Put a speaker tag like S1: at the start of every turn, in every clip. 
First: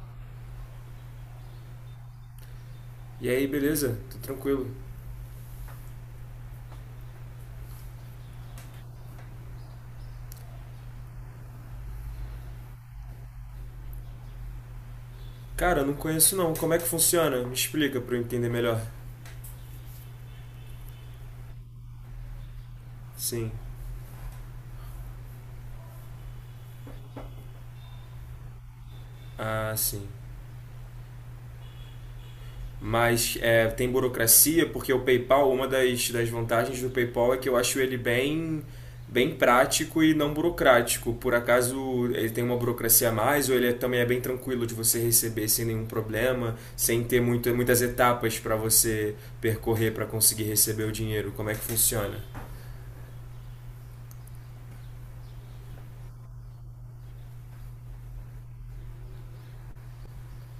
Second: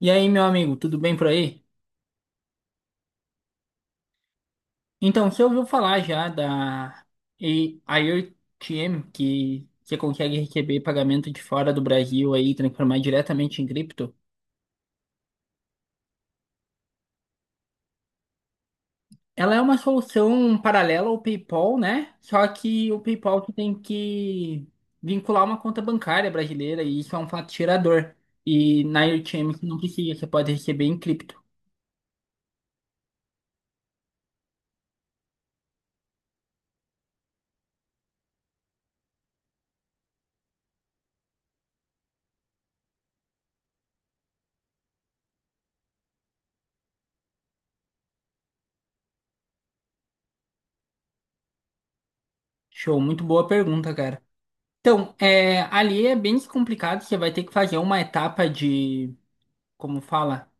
S1: E aí, meu amigo, tudo bem por aí?
S2: E aí, beleza? Tô tranquilo.
S1: Então, você ouviu falar já da IoTM, que você consegue receber pagamento de fora do Brasil aí, e transformar diretamente em cripto?
S2: Cara, eu não conheço não. Como é que funciona? Me explica pra eu entender melhor.
S1: Ela é uma solução paralela ao PayPal, né? Só que o PayPal
S2: Sim.
S1: que tem que vincular uma conta bancária brasileira e isso é um fato tirador. E na IoTM você
S2: Ah,
S1: não
S2: sim.
S1: precisa, você pode receber em cripto.
S2: Mas é, tem burocracia, porque o PayPal, uma das vantagens do PayPal é que eu acho ele bem, bem prático e não burocrático. Por acaso ele tem uma burocracia a mais ou também é bem tranquilo de você receber sem nenhum problema, sem ter muitas etapas para você percorrer para conseguir receber o dinheiro? Como é que funciona?
S1: Show, muito boa pergunta, cara. Então, é, ali é bem complicado, você vai ter que fazer uma etapa de como fala,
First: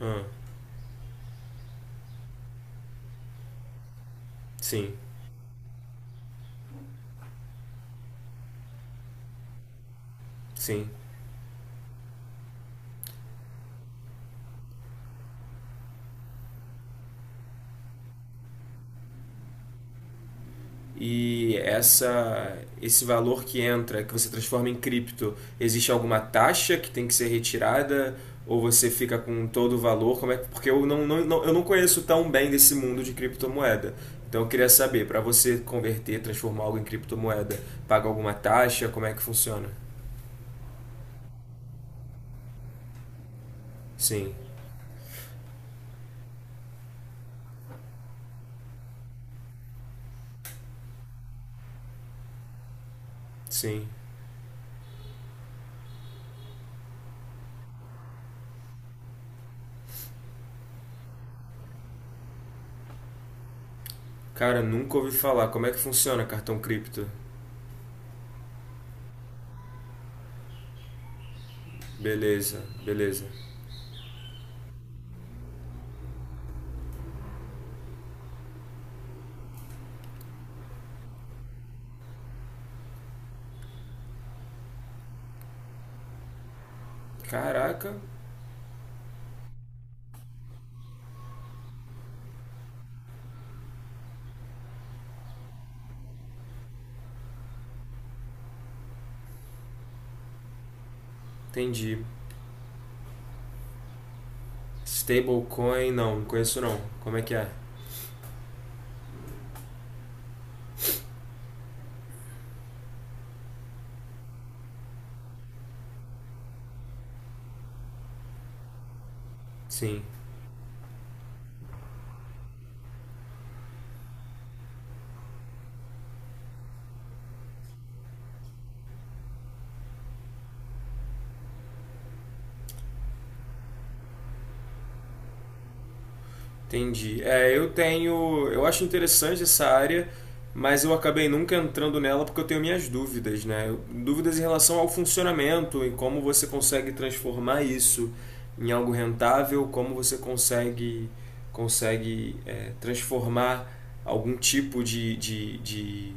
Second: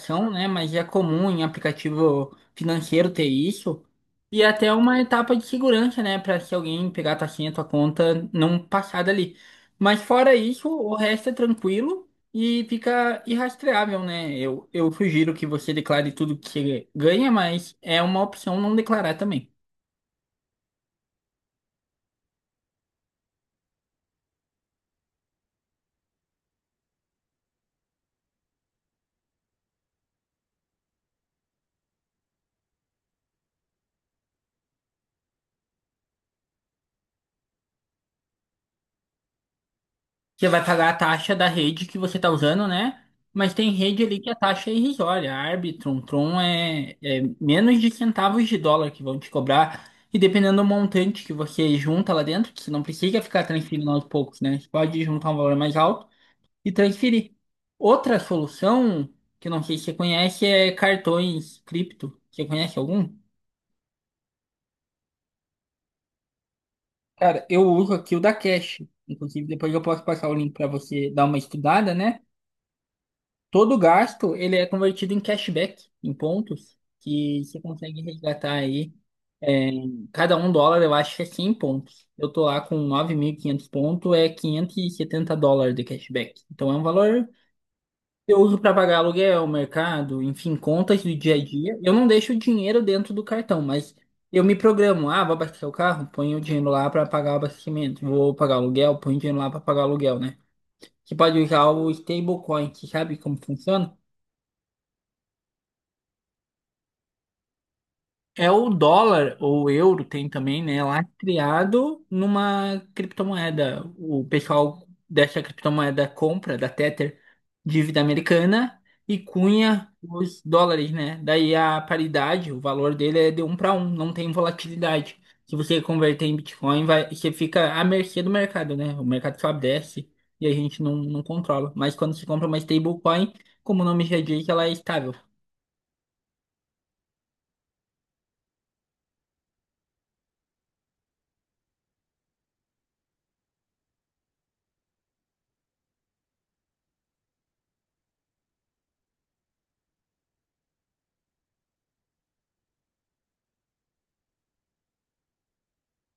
S2: Ah,
S1: né? Mas é comum em aplicativo financeiro ter isso. E é até
S2: sim,
S1: uma etapa de segurança, né? Para se alguém pegar a tua senha, tua conta, não passar dali. Mas fora isso,
S2: sim.
S1: o resto é tranquilo e fica irrastreável, né? Eu sugiro que você declare tudo que você ganha, mas é uma opção não declarar também.
S2: E esse valor que entra, que você transforma em cripto, existe alguma taxa que tem que ser retirada? Ou você fica com todo o valor? Como é, porque eu não conheço tão bem desse mundo de criptomoeda. Então eu queria saber, para você converter, transformar algo em criptomoeda, paga alguma taxa? Como é que funciona?
S1: Você vai pagar a taxa da rede que você está usando, né? Mas tem rede ali que a
S2: Sim,
S1: taxa é irrisória. A Arbitrum, Tron é, é menos de centavos de dólar que vão te cobrar. E dependendo do montante que você junta lá dentro, que você não precisa ficar
S2: sim.
S1: transferindo aos poucos, né? Você pode juntar um valor mais alto e transferir. Outra solução, que eu não sei se você conhece, é cartões cripto. Você conhece algum?
S2: Cara, nunca ouvi falar. Como é que funciona cartão cripto?
S1: Cara, eu uso aqui o da Cash. Inclusive, depois eu posso passar o link para você dar uma estudada, né?
S2: Beleza, beleza.
S1: Todo gasto, ele é convertido em cashback, em pontos, que você consegue resgatar aí. Cada um dólar, eu acho que é 100 pontos. Eu tô lá com 9.500 pontos, é 570 dólares de cashback. Então é um valor
S2: Caraca,
S1: que eu uso para pagar aluguel, mercado, enfim, contas do dia a dia. Eu não deixo o dinheiro dentro do cartão, mas eu me programo. Ah, vou abastecer o carro, ponho o dinheiro lá para pagar o abastecimento. Vou pagar o aluguel, ponho o dinheiro lá para pagar o aluguel, né? Você pode usar o
S2: entendi.
S1: stablecoin, você sabe como funciona?
S2: Stablecoin, não conheço não. Como é que é?
S1: É o dólar ou o euro tem também, né? Lastreado numa criptomoeda. O pessoal dessa criptomoeda compra da Tether dívida americana e cunha
S2: Sim,
S1: os dólares, né? Daí a paridade, o valor dele é de um para um, não tem volatilidade. Se você converter em Bitcoin, vai, você fica à mercê do mercado, né? O mercado sobe, desce e a gente não controla. Mas quando se compra uma stablecoin, como o nome já diz, ela é estável.
S2: entendi. É, eu tenho, eu acho interessante essa área, mas eu acabei nunca entrando nela porque eu tenho minhas dúvidas, né? Dúvidas em relação ao funcionamento, em como você consegue transformar isso em algo rentável, como você consegue transformar algum tipo de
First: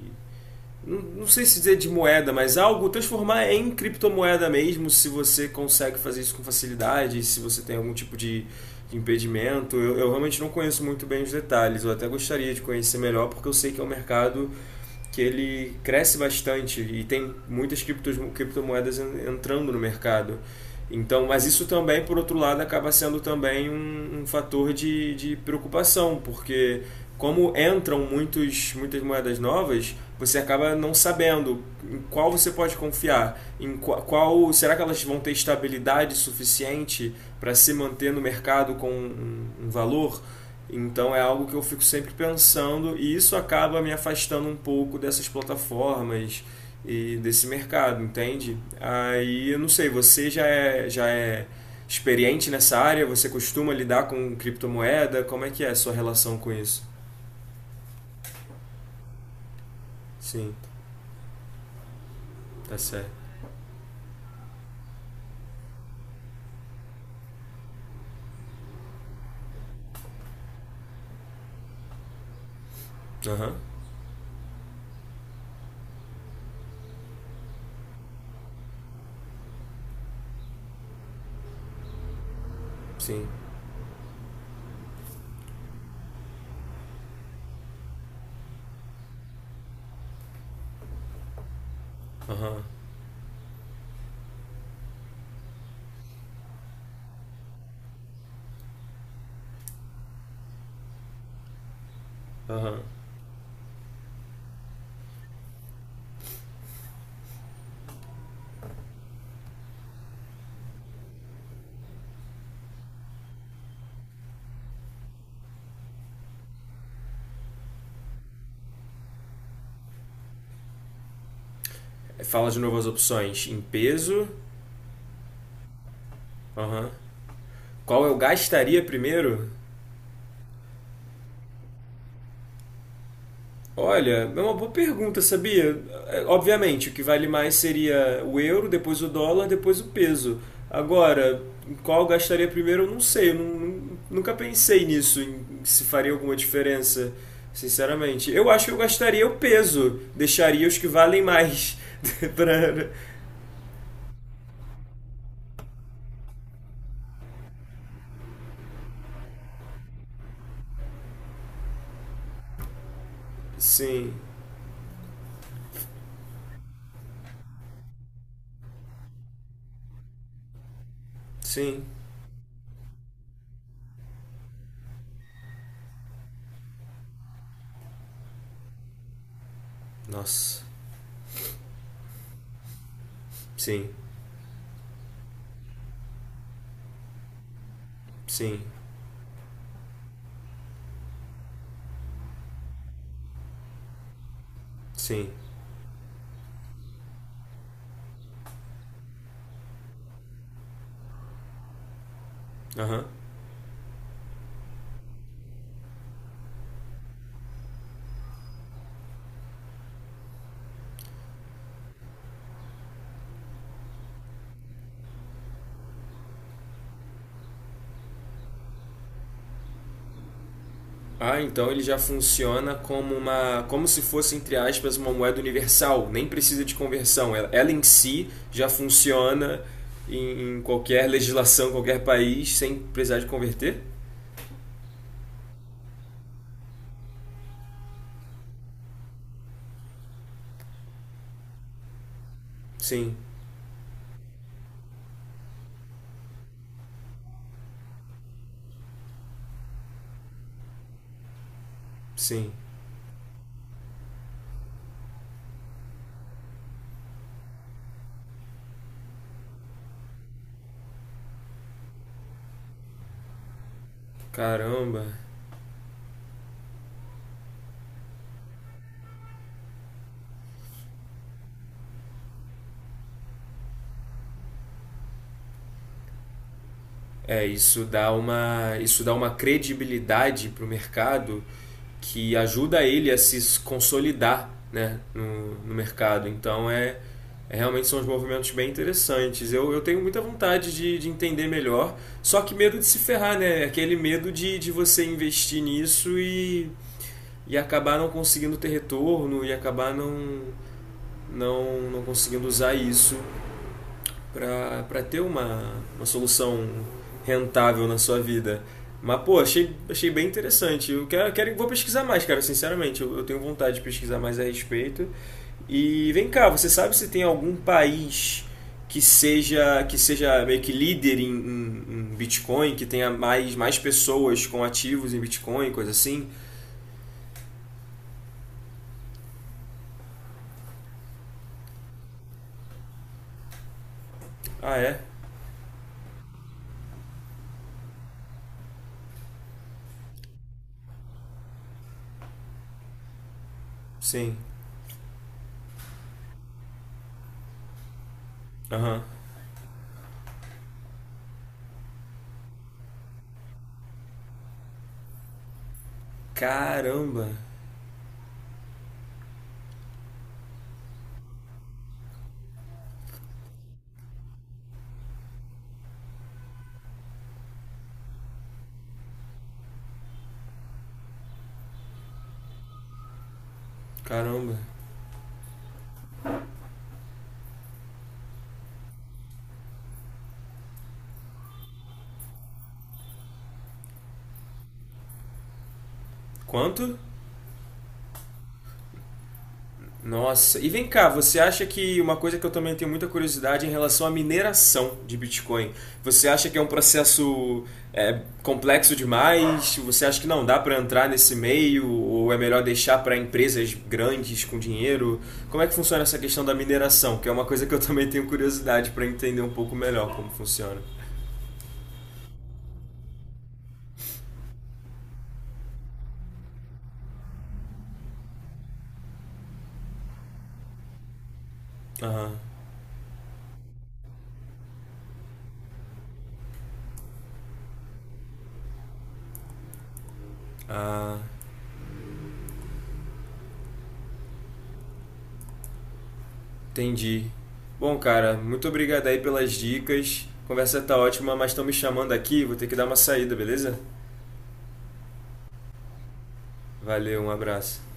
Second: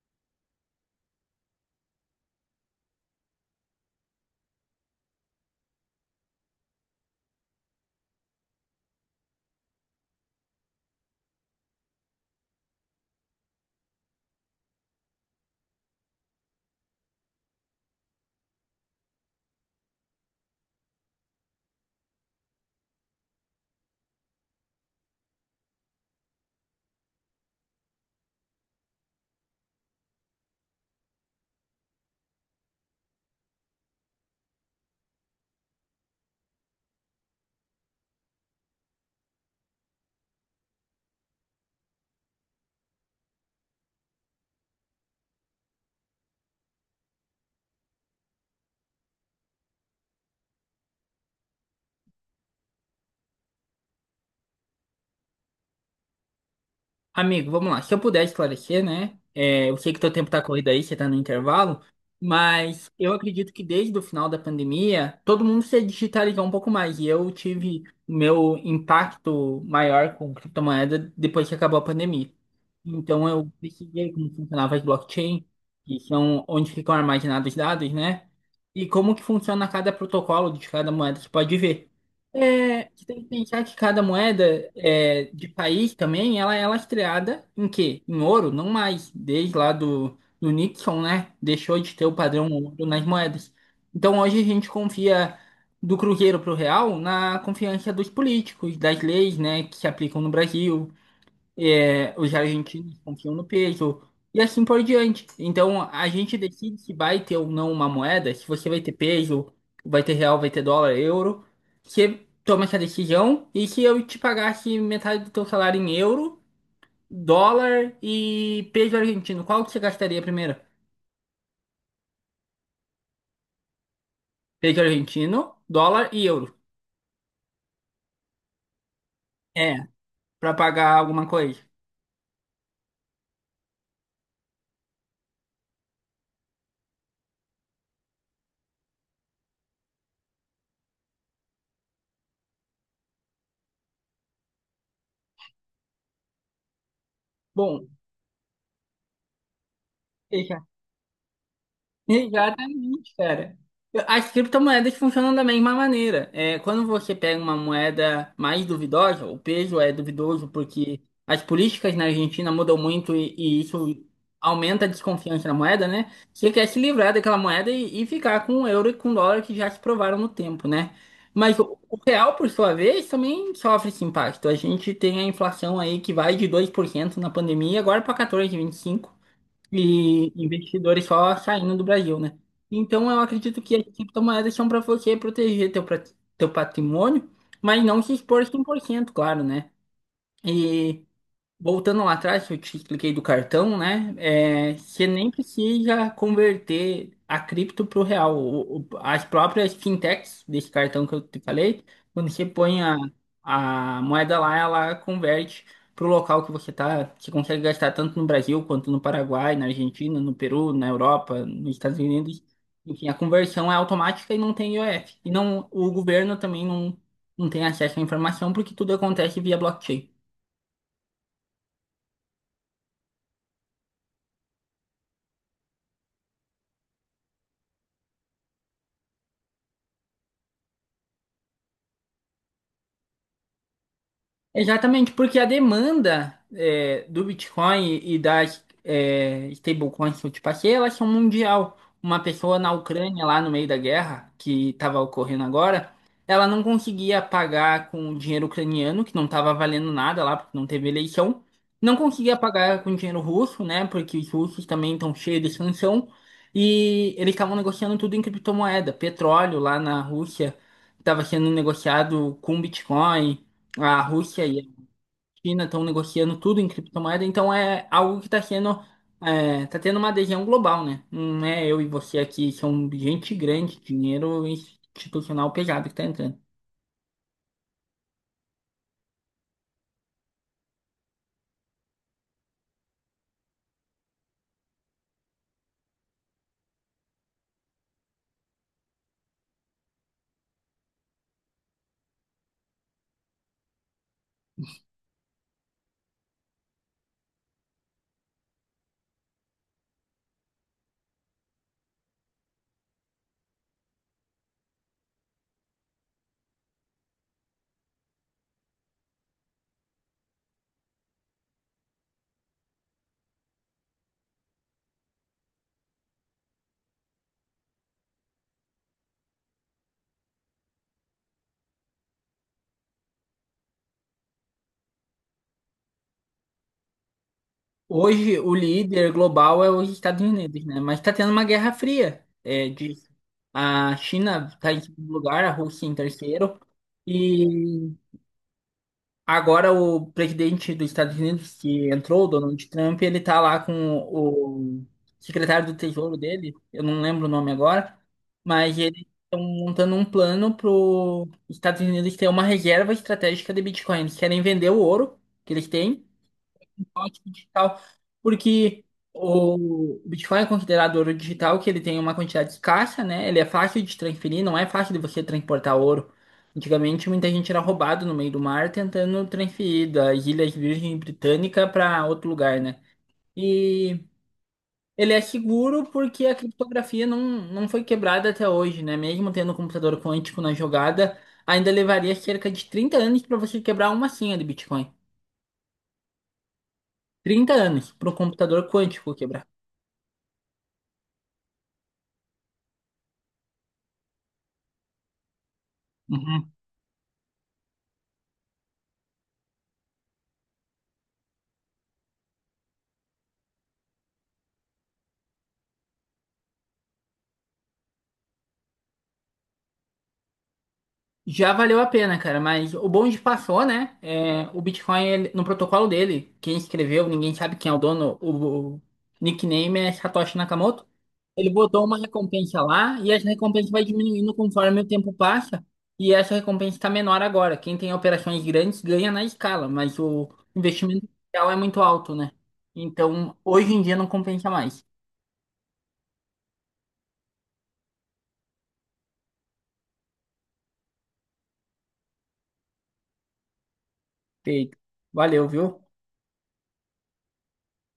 S2: não sei se dizer de moeda, mas algo transformar em criptomoeda mesmo, se você consegue fazer isso com facilidade, se você tem algum tipo de impedimento. Eu realmente não conheço muito bem os detalhes, eu até gostaria de conhecer melhor, porque eu sei que é um mercado que ele cresce bastante e tem muitas criptomoedas entrando no mercado. Então, mas isso também, por outro lado, acaba sendo também um fator de preocupação, porque como entram muitas moedas novas, você acaba não sabendo em qual você pode confiar, qual, será que elas vão ter estabilidade suficiente para se manter no mercado com um valor? Então é algo que eu fico sempre pensando e isso acaba me afastando um pouco dessas plataformas e desse mercado, entende? Aí eu não sei, você já é experiente nessa área? Você costuma lidar com criptomoeda? Como é que é a sua relação com isso?
S1: Amigo, vamos lá. Se eu puder esclarecer, né? É, eu sei que teu tempo tá
S2: Sim,
S1: corrido aí, você tá no intervalo,
S2: tá
S1: mas eu
S2: certo.
S1: acredito que desde o final da pandemia, todo mundo se digitalizou um pouco mais. E eu tive o meu impacto maior com criptomoeda depois que acabou a pandemia. Então eu
S2: Aham,
S1: pesquisei como funcionava as blockchain, que são onde ficam armazenados os dados, né? E como que funciona cada protocolo de cada moeda, você pode ver. É, você tem
S2: sim.
S1: que pensar que cada moeda é, de país também, ela é lastreada em quê? Em ouro, não mais. Desde lá do Nixon, né? Deixou de ter o padrão
S2: Aham,
S1: ouro nas moedas. Então hoje a gente confia do cruzeiro para o real na confiança dos políticos, das leis, né, que se aplicam no Brasil é, os
S2: aham.
S1: argentinos confiam no peso e assim por diante. Então a gente decide se vai ter ou não uma moeda, se você vai ter peso, vai ter real, vai ter dólar, euro. Você toma essa decisão e se eu te pagasse metade do teu salário em euro, dólar e peso argentino, qual que você gastaria primeiro?
S2: Fala de novo as opções. Em peso.
S1: Peso argentino, dólar e euro.
S2: Aham. Qual eu gastaria primeiro?
S1: É, para pagar alguma coisa.
S2: Olha, é uma boa pergunta, sabia? É, obviamente, o que vale mais seria o euro, depois o dólar, depois o peso. Agora, em qual eu gastaria primeiro, eu não sei. Eu nunca pensei nisso, em se faria alguma diferença,
S1: Bom,
S2: sinceramente. Eu acho que eu gastaria o peso,
S1: deixa.
S2: deixaria os que valem mais. pra...
S1: Exatamente, cara. As criptomoedas funcionam da mesma maneira. É, quando você pega uma moeda mais duvidosa, o peso é duvidoso porque as políticas na Argentina mudam muito e isso
S2: Sim,
S1: aumenta a desconfiança na moeda, né? Você quer se livrar daquela moeda e ficar com o euro e com o dólar que já se provaram no tempo, né? Mas o,
S2: sim.
S1: o real, por sua vez, também sofre esse impacto. A gente tem a inflação aí que vai de 2% na pandemia agora para 14,25% e
S2: Nossa,
S1: investidores só saindo do Brasil, né? Então eu acredito que as
S2: sim,
S1: criptomoedas são para você proteger teu patrimônio, mas não se expor
S2: sim,
S1: 100%, claro, né? E voltando lá atrás, que eu te expliquei do cartão, né? É, você nem
S2: sim.
S1: precisa converter a cripto para o real. As próprias fintechs desse cartão que eu te falei, quando você põe
S2: Aham.
S1: a moeda lá, ela converte para o local que você está. Você consegue gastar tanto no Brasil quanto no Paraguai, na Argentina, no Peru, na Europa, nos Estados Unidos. Enfim, a conversão é automática e não tem IOF. E não, o governo também não tem acesso à informação porque tudo acontece via blockchain.
S2: Ah, então ele já funciona como como se fosse entre aspas uma moeda universal. Nem precisa de conversão. Ela em si já funciona em, em qualquer legislação, qualquer país, sem precisar de converter.
S1: Exatamente, porque a demanda é, do Bitcoin e das é, stablecoins que eu te passei, elas são mundial. Uma pessoa na
S2: Sim,
S1: Ucrânia, lá no meio da guerra, que estava ocorrendo agora, ela não conseguia pagar com o dinheiro ucraniano, que não estava valendo nada lá, porque não teve eleição. Não conseguia
S2: sim.
S1: pagar com dinheiro russo, né? Porque os russos também estão cheios de sanção. E eles estavam negociando tudo em criptomoeda. Petróleo lá na Rússia estava sendo negociado com Bitcoin. A Rússia e a
S2: Caramba.
S1: China estão negociando tudo em criptomoeda, então é algo que está sendo, é, tá tendo uma adesão global, né? Não é eu e você aqui, são gente grande, dinheiro institucional pesado que está entrando.
S2: É, isso dá uma credibilidade para o mercado que ajuda ele a se consolidar, né, no mercado. Então é, é, realmente são uns movimentos bem interessantes. Eu tenho muita vontade de entender melhor, só que medo de se ferrar, né? Aquele medo de você investir nisso e acabar não conseguindo ter retorno e acabar não conseguindo usar isso para ter uma solução rentável na sua vida. Mas, pô, achei bem interessante. Eu quero, vou pesquisar mais, cara, sinceramente. Eu tenho vontade de pesquisar mais a respeito. E vem cá, você sabe se tem algum país que seja meio que líder em, em, em Bitcoin, que tenha mais pessoas com ativos em Bitcoin, coisa assim?
S1: Hoje, o líder global é os Estados Unidos, né? Mas está tendo uma guerra fria, é, disso. A China está
S2: Ah,
S1: em
S2: é?
S1: segundo lugar, a Rússia em terceiro, e agora o presidente dos Estados Unidos que entrou, o Donald Trump, ele tá lá com
S2: Sim.
S1: o secretário do Tesouro dele, eu não lembro o nome agora, mas eles
S2: Aham.
S1: estão montando um plano para os Estados Unidos ter uma reserva estratégica de Bitcoin. Eles querem vender o ouro que eles têm
S2: Caramba,
S1: ótimo digital, porque o Bitcoin é considerado ouro digital, que ele tem uma quantidade escassa, né? Ele é fácil de transferir, não é fácil de você transportar ouro. Antigamente, muita gente era roubado no meio do mar tentando transferir das Ilhas Virgem Britânica para outro lugar, né? E
S2: caramba.
S1: ele é seguro porque a criptografia não foi quebrada até hoje, né? Mesmo tendo um computador quântico na jogada, ainda levaria cerca de 30 anos para você quebrar uma senha de Bitcoin.
S2: Quanto?
S1: 30 anos para o computador quântico quebrar.
S2: Nossa, e vem cá, você acha que uma coisa que eu também tenho muita curiosidade é em relação à mineração de Bitcoin, você acha
S1: Uhum.
S2: que é um processo complexo demais? Você acha que não dá para entrar nesse meio ou é melhor deixar para empresas grandes com dinheiro? Como é que funciona essa questão da mineração? Que é uma coisa que eu também tenho curiosidade para entender um pouco melhor como funciona.
S1: Já valeu a pena, cara, mas o bonde passou, né? É, o Bitcoin, no protocolo dele, quem escreveu, ninguém sabe quem é o dono, o nickname é Satoshi Nakamoto. Ele botou uma recompensa lá e essa recompensa vai diminuindo conforme o tempo passa. E essa recompensa está menor agora. Quem tem operações grandes ganha na escala, mas o investimento inicial é muito alto, né? Então, hoje em dia não compensa mais.
S2: Entendi. Bom, cara, muito obrigado aí pelas dicas. A conversa tá ótima, mas estão me chamando aqui, vou ter que dar uma saída, beleza?
S1: Feito. Valeu, viu?
S2: Valeu, um abraço.